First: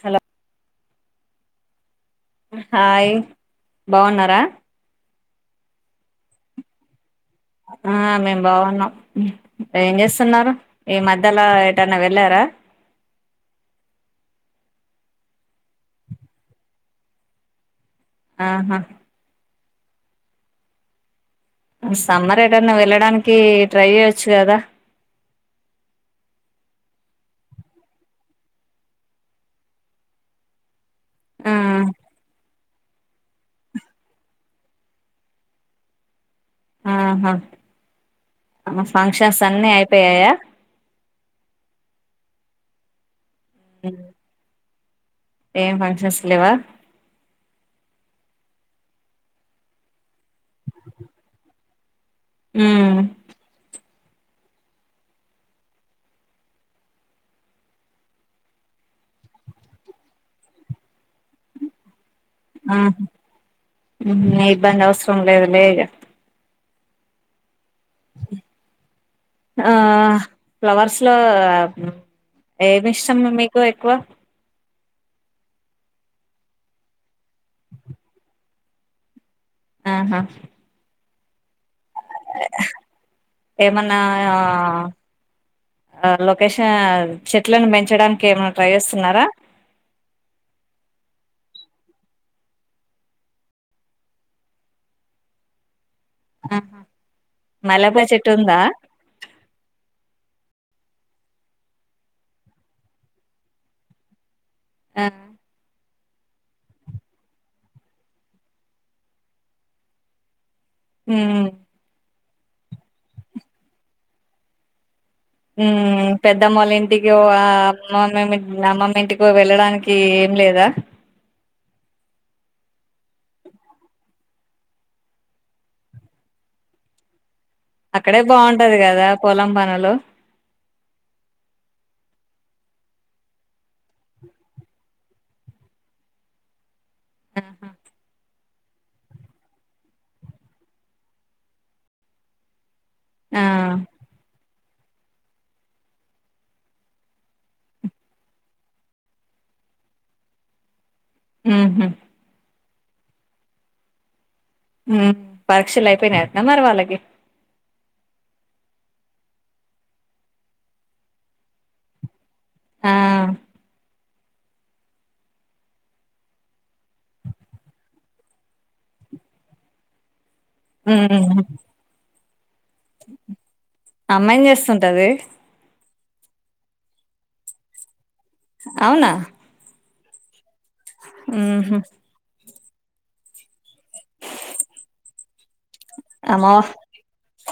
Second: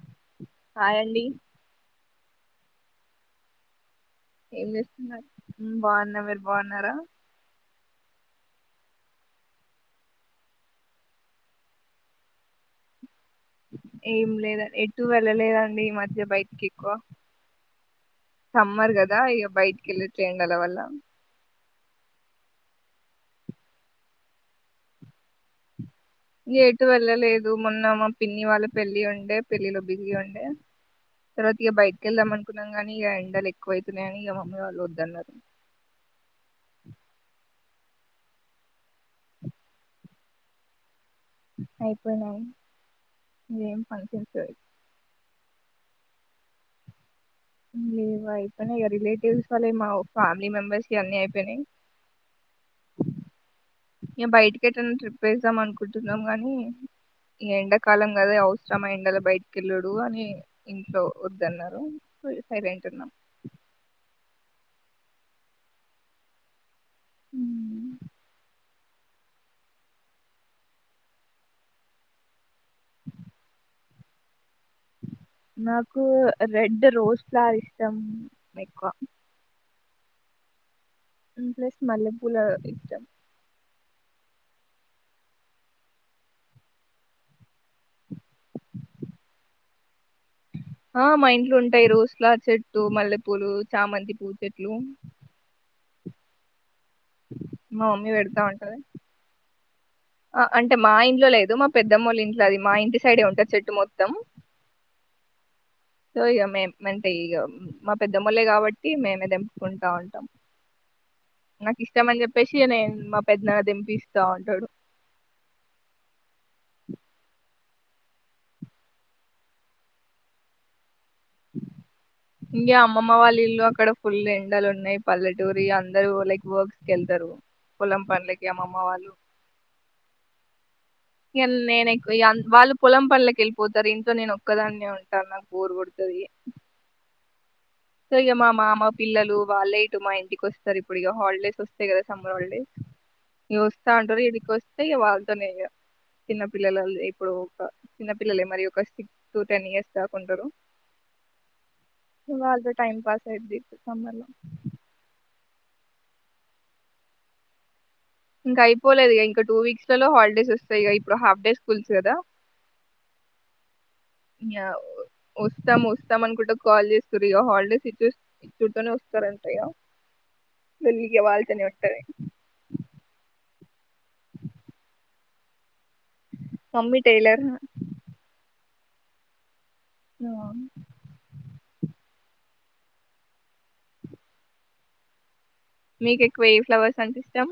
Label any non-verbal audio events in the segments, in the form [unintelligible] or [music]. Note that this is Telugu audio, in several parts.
హలో హాయండి హాయ్ బాగున్నారా ఏం చేస్తున్నారు ఉం బాన్నా మరి బాన్నారా? ఆ మేం బాగున్నాం ఏం చేస్తున్నారు ఈ మధ్యలో ఎటైన వెళ్ళారా ఏం లేదన్ ఎటు వెళ్ళలేదండి ఈ మధ్య బయటికి ఎక్కువ ఆహా సమ్మర్ గదా ఇగ బయిట్ ఎల్లట్లే ఎండల వల్ల సమ్మర్ ఎటన్న వెళ్ళడానికి ట్రై చేయచ్చు కదా ఎటు వెళ్ళలేదు మొన్న మా పిన్ని వాళ్ళ పెళ్ళి ఉండె. పెళ్ళిలో బిజి ఉండె. ఆ తర్వాత ఇగ బైటికెళ్దామ్ అనుకున్ న్నాం గానీ ఇగ ఎండలు ఎక్కువైతున్నాయని ఇగ మమ్మీ వాళ్ళు వద్దన్నారు. ఆహా ఫంక్షన్స్ అన్నీ అయిపోయాయా అయిపోయినాయి. ఏం ఫంక్షన్సో అ ఏం ఫంక్షన్స్ లేవా లేవ్ అయిపోయినాయి ఇగ రిలేటివ్స్ వాళ్ళ మా ఫ్యామిలీ మెంబర్స్ వి అన్నీ అయిపోయినాయి. ఉ ఇగ బయటికి ఎటన్నా ట్రిప్ ఏస్దాం అనుకుంటున్నాం గానీ, ఈ ఎండాకాలం కదా అవసరమా ఎండలో బయటికి వెళ్ళడు అని ఇంట్లో వద్దన్నారు. సైలెంట్ ఆహ ఉన్నాం ఉం అయి దాని అవసరం లేదులే ఇగ ఉ ఆ ఫ్లవర్స్ లో ఏమిష్టం మీకు ఎక్కువ? నాకు రెడ్ రోస్ ఫ్లవర్ ఇష్టం ఎక్కువ. ఆహా మ్మ్ ప్లస్ మల్లెపూల ఇష్టం ఏమన్నా ఆ, ఆ లొకేషన్ చెప్ చెట్లను పెంచడానికి ఏమైనా ట్రై చేస్తున్నారా? ఆ మా ఇంట్లో ఉంటాయి రోస్ ఫ్లవర్ చెట్టు మల్లెపూలు చామంతి పూ చెట్లు ఆహా మా మల్లెపూ మమ్మీ పెడతా చెట్టుందా? ఉంటది ఆ అంటే మా ఇంట్లో లేదు మా పెద్దమ్మలు ఇంట్లో అది. మా ఇంటి సైడే ఉంటది చెట్టు మొత్తం. ఆ సో ఇక మే మేమంటే ఇక మా పెద్ద మళ్ళ కాబట్టి, మేమే తెంపుకుంటా ఉంటాం. ఉమ్ నాకిష్టం మని చెప్ పెషగానే మా పెద్దనాన్న దెంపిస్తా ఉంటాడు. ఉ పెద్దమ్మళ్ళ ఇంటికో, ఆ అమ్మమ్ అమ్మమ్మ ఇంటికో, వెళ్ళడానికి ఏం లేదా. ఇంగ్య అమ్మమ్మ వాళ్ళ ఇల్లు అక్కడ ఫుల్ ఎండలు ఉన్నాయి. పల్లెటూరి అందరూ లైక్ వర్క్స్ కు వెళ్తారు. పొలం అక్కడే పనులకి బాగుంటది అమ్మమ్మ కదా వాళ్ళు పొలం పనులు. ఇగ నేనుఎక్కువంత వాళ్ళు పొలం పనులకి వెళ్ళిపోతారు. ఇంట్లో నేను ఒక్కదాన్నే ఉంటాను. నాకు బోరు కొడ తాది. ఉహు సో ఇక మా మామ పిల్లలు వాళ్ళే ఇటు మా ఇంటికి వస్తారు. ఇప్పుడు ఇక హాలిడేస్ వస్తాయి కదా సమ్మర్ హాలిడేస్. ఆ ఇగ వస్తా అంటారు ఇడికి వస్తే అంతే ఇగ వాళ్ళతోనే ఇగ చిన్న పిల్లల ఇప్పుడు ఒక చిన్నపిల్లలే మరి ఒక సిక్స్ టు టెన్ ఇయర్స్ దాకుంటారు. ఉమ్ హు టైం పాస్ అయిది సమ్మర్ లో హ్మ్ పరీక్షలు అయిపోయినాయంటనా మరి వాళ్ళకి ఇంకా అయిపోలేదు. ఇంగా టూ వీక్స్ లలో హాలిడేస్ వస్తాయి. ఇప్పుడు హాఫ్ డే స్కూల్స్ కదా ఆ య వస్తాం వస్తాం అనుకుంటే కాల్ చేస్తారు ఇ హాలిడేస్ ఇచ్చేస్తూనే వస్తారంటఇగ గల్కి ఉమ్ వాళ్ళతోనే ఉంటది అమ్మ ఏం చేస్తుంటది మమ్మీ టైలర్. అవునా అ ఉమ్ హు మీకు ఎక్కువ అమ్మో ఏ ఫ్లవర్స్ అంటే ఇష్టం?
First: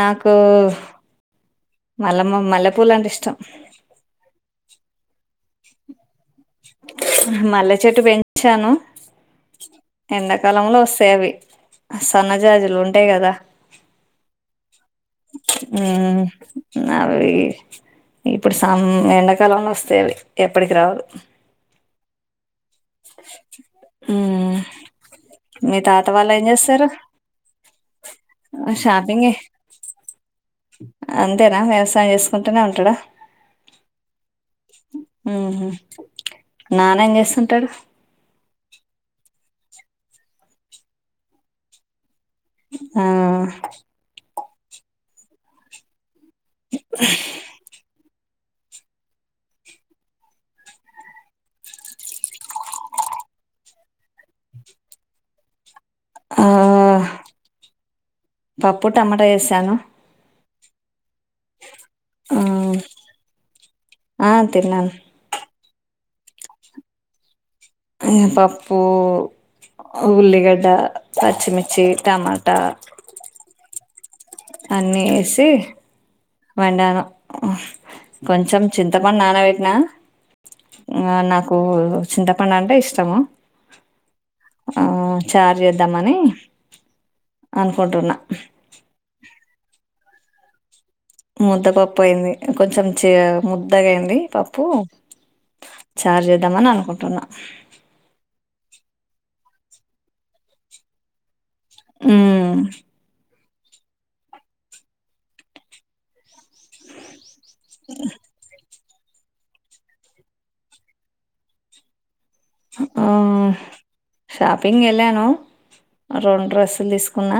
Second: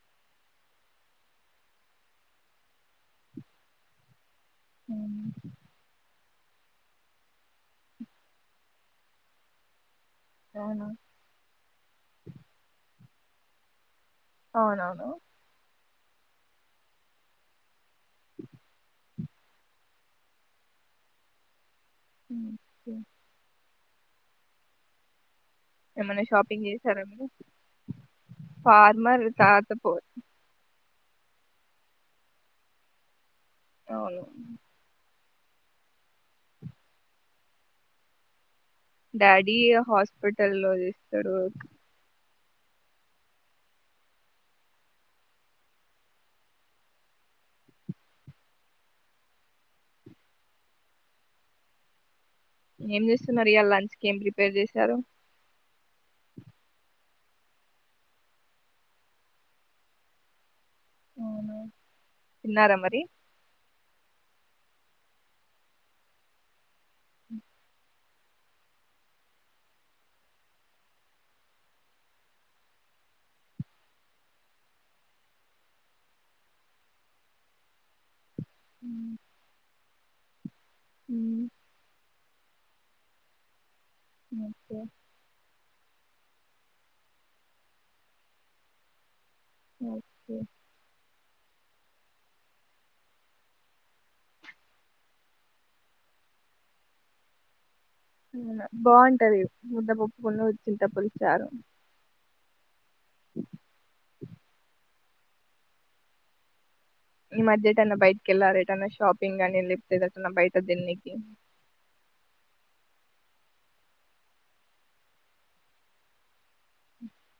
నాకు మల్లెమ, మల్లెపూల అంటే ఇష్టం. హ్మ్మ్ మల్లె చెట్టు పెంచాను. ఎండాకాలంలో అవునా వస్తాయి అవి సన్నజాజులు ఉంటాయి కదా. అవునా ఉ అవి ఇప్పుడు సమ్ ఎండాకాలంలో వస్తాయి. అవి ఎప్పటికి రావవి ఉమ్, ఉమ్. ఉమ్ మీ తాత వాళ్ళ ఏం చేస్తారు. ఫార్మల్ షాపింగే తాత పో అంతేనా వ్యవసాయం చేసుకుంటూనే ఉంటాడా అవును ఉమ్ హు నాన్న ఏం చేస్తుంటాడు. డాడీ హాస్పిటల్ లో చేస్తాడు. ఆ ఏం చేస్తున్నారు. ఇయాల లంచ్ కి ఏం ప్రిపేర్ చేశారు. ఆ పప్పు టమాటా చేసాను. అవునా? ఆ తిన్నారా మరి ఆ తిన్నాన్ పప్పు, ఉల్లిగడ్డ, పచ్చిమిర్చి, టమాట అన్నేసి వండాను. కొంచెం ఉమ్, చింతపండు నాన పెట్టినా ఉమ్, నాకు చింత చింతపండు అంటే ఇష్టము. ఓకే ఆ చార్ చేద్దామని అనుకుంటున్నా ఓకే ముద్ద పప్పు అయింది. కొంచెం చీ ముద్దగా అయింది పప్పు చారు చేద్దామని అనుకుంటున్నా బాగుంటది ముద్దపప్పున్ను చింతపులుసు చారు. ఊమ్ ఈ మద్యేటేన్న బయట్కేళ్ళారా ఏటన్న షాపింగ్ అని లేప్తేదన్నా బయట తిన్నికి ఆ షాపింగ్ ఎళ్ళాను రెండ్ర డ్రెస్సులు తీసుకున్నా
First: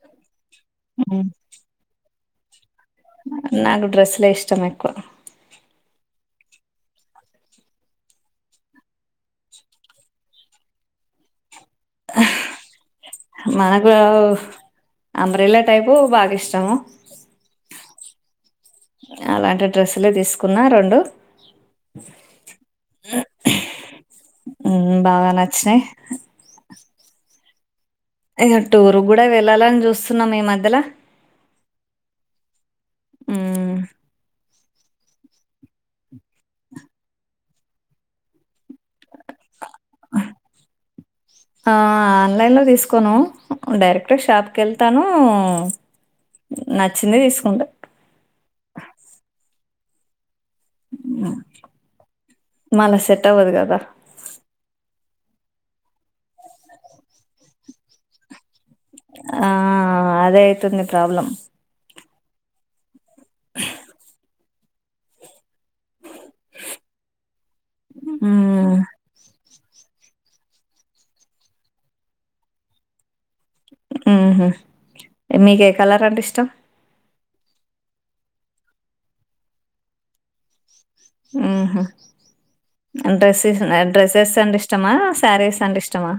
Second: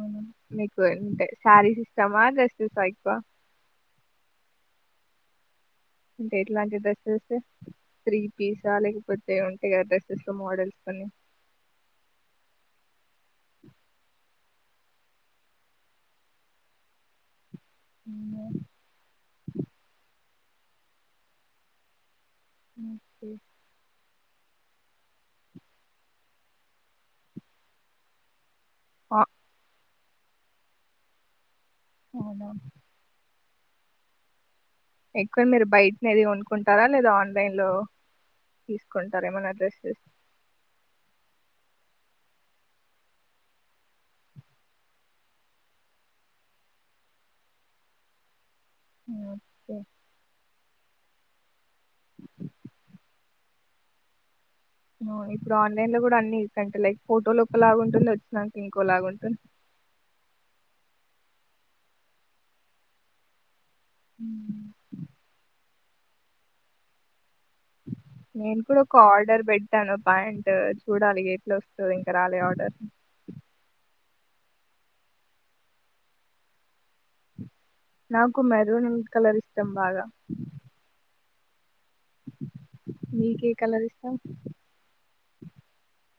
ఆహా మీకుంటే మ్మ్. సారీస్ ఇష్టమా డ్రెస్సెస్ ఎక్కువ నాకు డ్రెస్లే ఇష్టం ఎక్కువ అంటే ఎట్లాంటి డ్రెస్సెస్ త్రీ పీసా లేకపోతే ఉంటాయి. కదా డ్రెస్సెస్ లో మోడల్స్ అని మనకూ అంబ్రిలా టైపు బాగా ఇష్టము. అవునా అలాంటి డ్రెస్సులే తీస్ కున్న రెండు ఓకే మ్మ్ బాగా నచ్చినాయ్ ఇక టూర్ కూడా ఆ- వెళ్ళాలని చూస్ తున్నామ్ ఈ మధ్యలా అవునా మ్మ్ ఎక్కుడ మీరు బయటనే అది కొనుకుంటారా లేదా ఆన్లైన్ లో తీసుకుంటార ఏమైనా డ్రస్సెస్ ఆ ఆన్లైన్లో తీసుకోను డైరెక్ట్ షాప్ కి వెళ్తాను నచ్చింది తీసుకుంటా మ్మ్ ఓకే మళ్ళా సెట్ అవ్వదు కదా ఇప్పుడు ఆన్లైన్ లో కూడా అన్నింటే లైక్ ఫోటోలో ఒకలాగా ఉంటుంది వచ్చిన ఆ అదే అయితుంది ప్రోబ్లం దగ్గు నేను హ్మ్. కూడా ఒక ఆర్డర్ పెడ్ పెట్టాను పాయింట్ చూడాలి ఎట్లా వస్తది ఇంక రాలే ఆర్డర్ మ్మ్ హ్మ్ మీకు ఏ కలర్ అంటే ఇష్టం నాకు మెరూన్ కలర్ ఇష్టం బాగా మ్మ్ హ్మ్ మీకు ఏ డ్రెస్సస్ కలర్ ఇష్టం డ్రెస్సెస్ అంటే ఇష్టమా సారీస్ అంటే ఇష్టమా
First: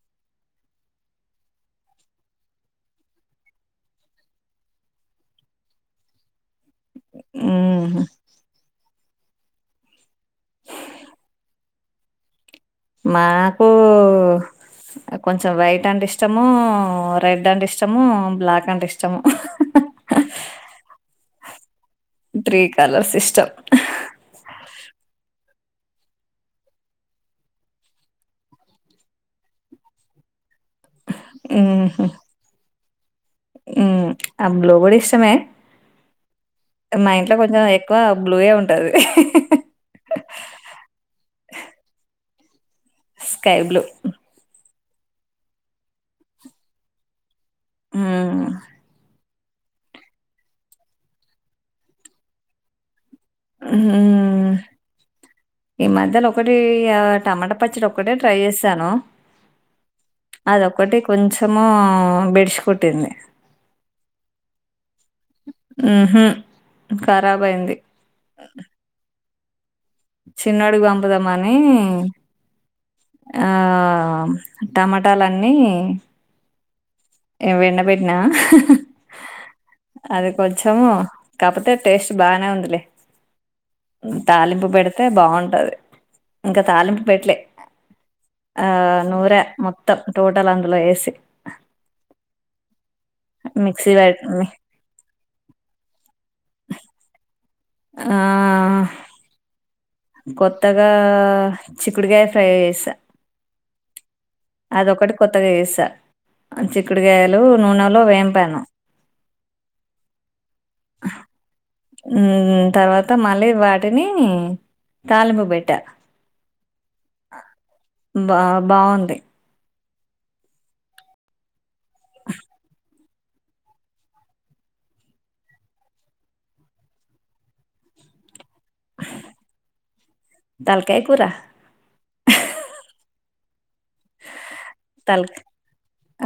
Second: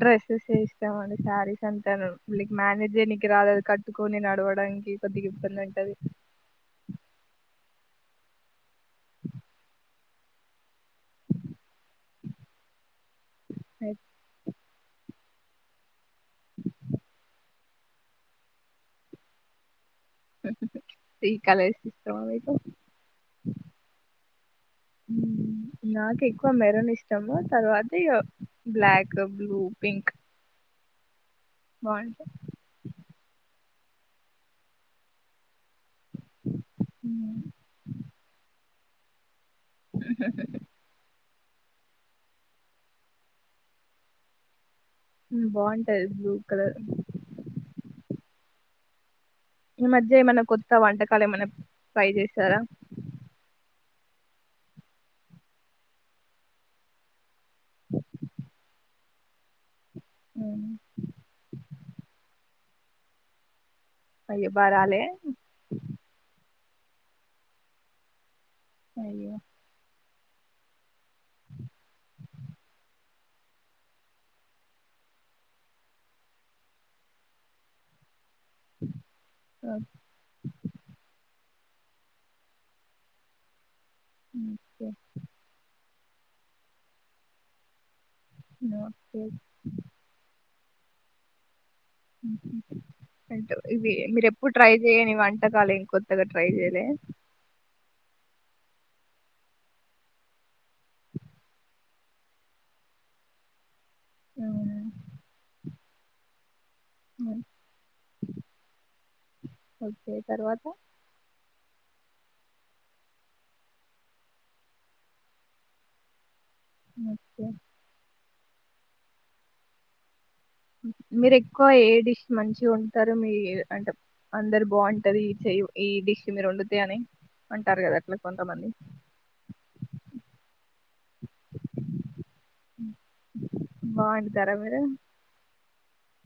డ్రెస్సెస్ ఇష్టం అండి శారీస్ అంటే లైక్ మేనేజ్ చేయనికి రాదు కట్టుకొని నడవడానికి కొద్దిగా ఇబ్బంది ఉంటాది హుహు. మా పూ కొంచెం వైట్ అంటే ఇష్టము రెడ్ అంటే ఇష్టము బ్లాక్ అంటే ఇష్టము త్రీ కలర్స్ ఇష్టమా మీకు త్రీ కలర్స్ ఇష్టం నాకు ఎక్కువ మెరూన్ ఇష్టము తర్వాత బ్లాక్ బ్లూ పింక్ మ్మ్ హ్మ్ బాగుంటాయి మ్మ్ ఆ బ్లూ కూడా ఇష్టమే మా ఇంట్లో మ్మ్. కొంచం ఎక్కువ బ్లూయే ఉం ఉంటది [unintelligible] [unintelligible] స్కై బ్లూ బాగుంటాది బ్లూ కలర్ ఊ ఈ మధ్య ఏమన్నా కొత్త వంటకాలు ఏమన్నా ట్రై చేశారా! ఊ ఈ మధ్యలో ఒకటి ఆ టమాటా పచ్చడి ఒకటే ట్రై చేశాను. అదొక్కటి కొంచము బెడ్శి కొట్టింది. ఏ బారాలే ఊహు ఖరాబ్ అయింది. అయ్యో చిన్నోడ్కి పంపుదామని ఆ టమాటాలన్నీ వెండ పెట్టినా అది కొంచము కాకపోతే టేస్ట్ బాగనే ఉందిలే. తాలింపు పెడత బాగుంటది ఇంకా తాలింపు పెట్లే ఆ ఓకే నూర మొత్తం టోటల్ అంత లో ఏసి ఉహు అంటే ఇవి మీరు పట్టి ఎప్పుడు ట్రై చేయని వంటకాలు ఏం కొత్తగా ట్రై చేయలే. ఆ కొత్తగా చిక్కుడుకాయ ఫ్రై చేసా ఉమ్, అదొకటి కొత్తగా చేసా చిక్కుడుకాయలు నూనెలో వేంపాను. ఓకే తర్వాత తర్వాత మళ్ళీ వాటిని తాలింపు పెట్ట ఓకే బా బాగుంది. మీరెక్ ఎక్కవ ఏ డిష్ మంచిగా ఉం స్తారు మీ అంటే అందరు బాగుంటది ఈ చెయ్ ఈ డిష్ మీరు వండుతే అని అంటారు కదా అట్ల కొంతమంది తలకాయ్ కూర బాగొండుతారా మీరు తలక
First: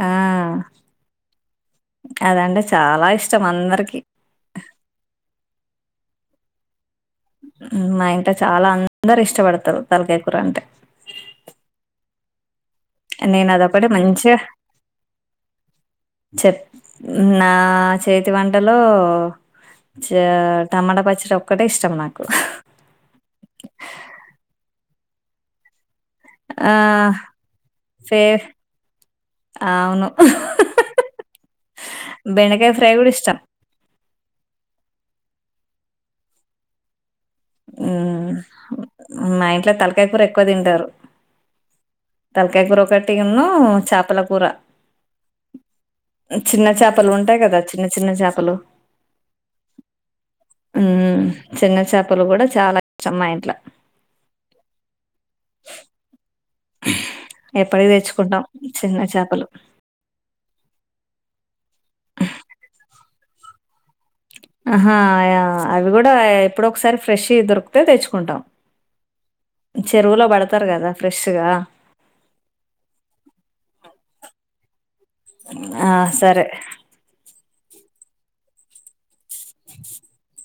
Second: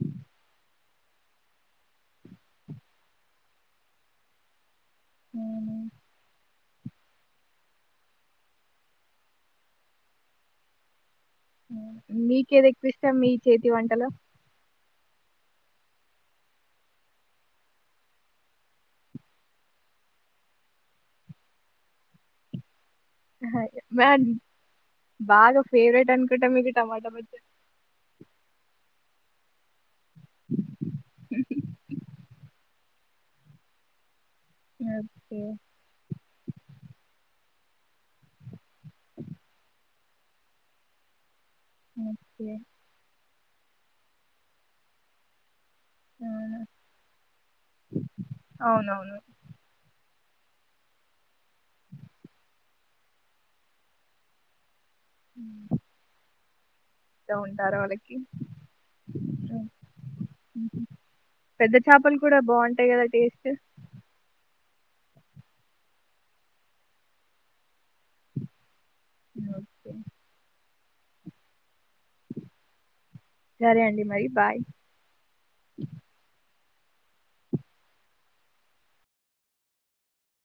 ఆ అదంటే చాలా ఇష్టం అందరికి అవునా మా ఇంట్లో చాలా అందరు ఇష్టపడతారు తలకాయ్ కూరంటే మీకేదెక్ నేను అదొకటి మంచిగా చెప్ నా చేతి వంటలో చ టమాటా పచ్చడి ఒక్కటే ఇష్టం నాకు. మ్యాడ్ బాగా ఫేవరెట్ నుకుంట్ట ఆ! మీకు టమాట బజ్జి ఫే అవును బెండకాయ్ ఫ్రే ఫ్రేయ్ కూడా ఇష్టం ఓకే ఉ మా ఇంట్లో తలకాయ్ కూర ఎక్కువ తింటరు ఓకే తలకాయ్ కూర ఒక్కటి న్ను చాపల కూర చిన్న అవునా చాపలు ఉంటాయి కదా చిన్న చిన్న చాపలు అవునవును హు చిన్న చా పలు కూడా చాలా ఇష్టం మా ఇంట్ల [inaudible] ఇష్టం ఉంటారు ఎప్పటి వాళ్ళకి తెచ్చుకుంటాం చిన్న చాపలు హ్మ్. హుహు. పెద్ద చేపలు కూడా బాగుంటాయి కదా టేస్ట్ ఆహా అవి కూడా ఎప్పుడొక్కసారి ఫ్రెష్యి దొరికితే తెచ్చుకుంటాం ఓకే చెరువులో పడతారు కదా ఫ్రెష్గా సరే అండి మరి బాయ్ ఆ సరే [inaudible]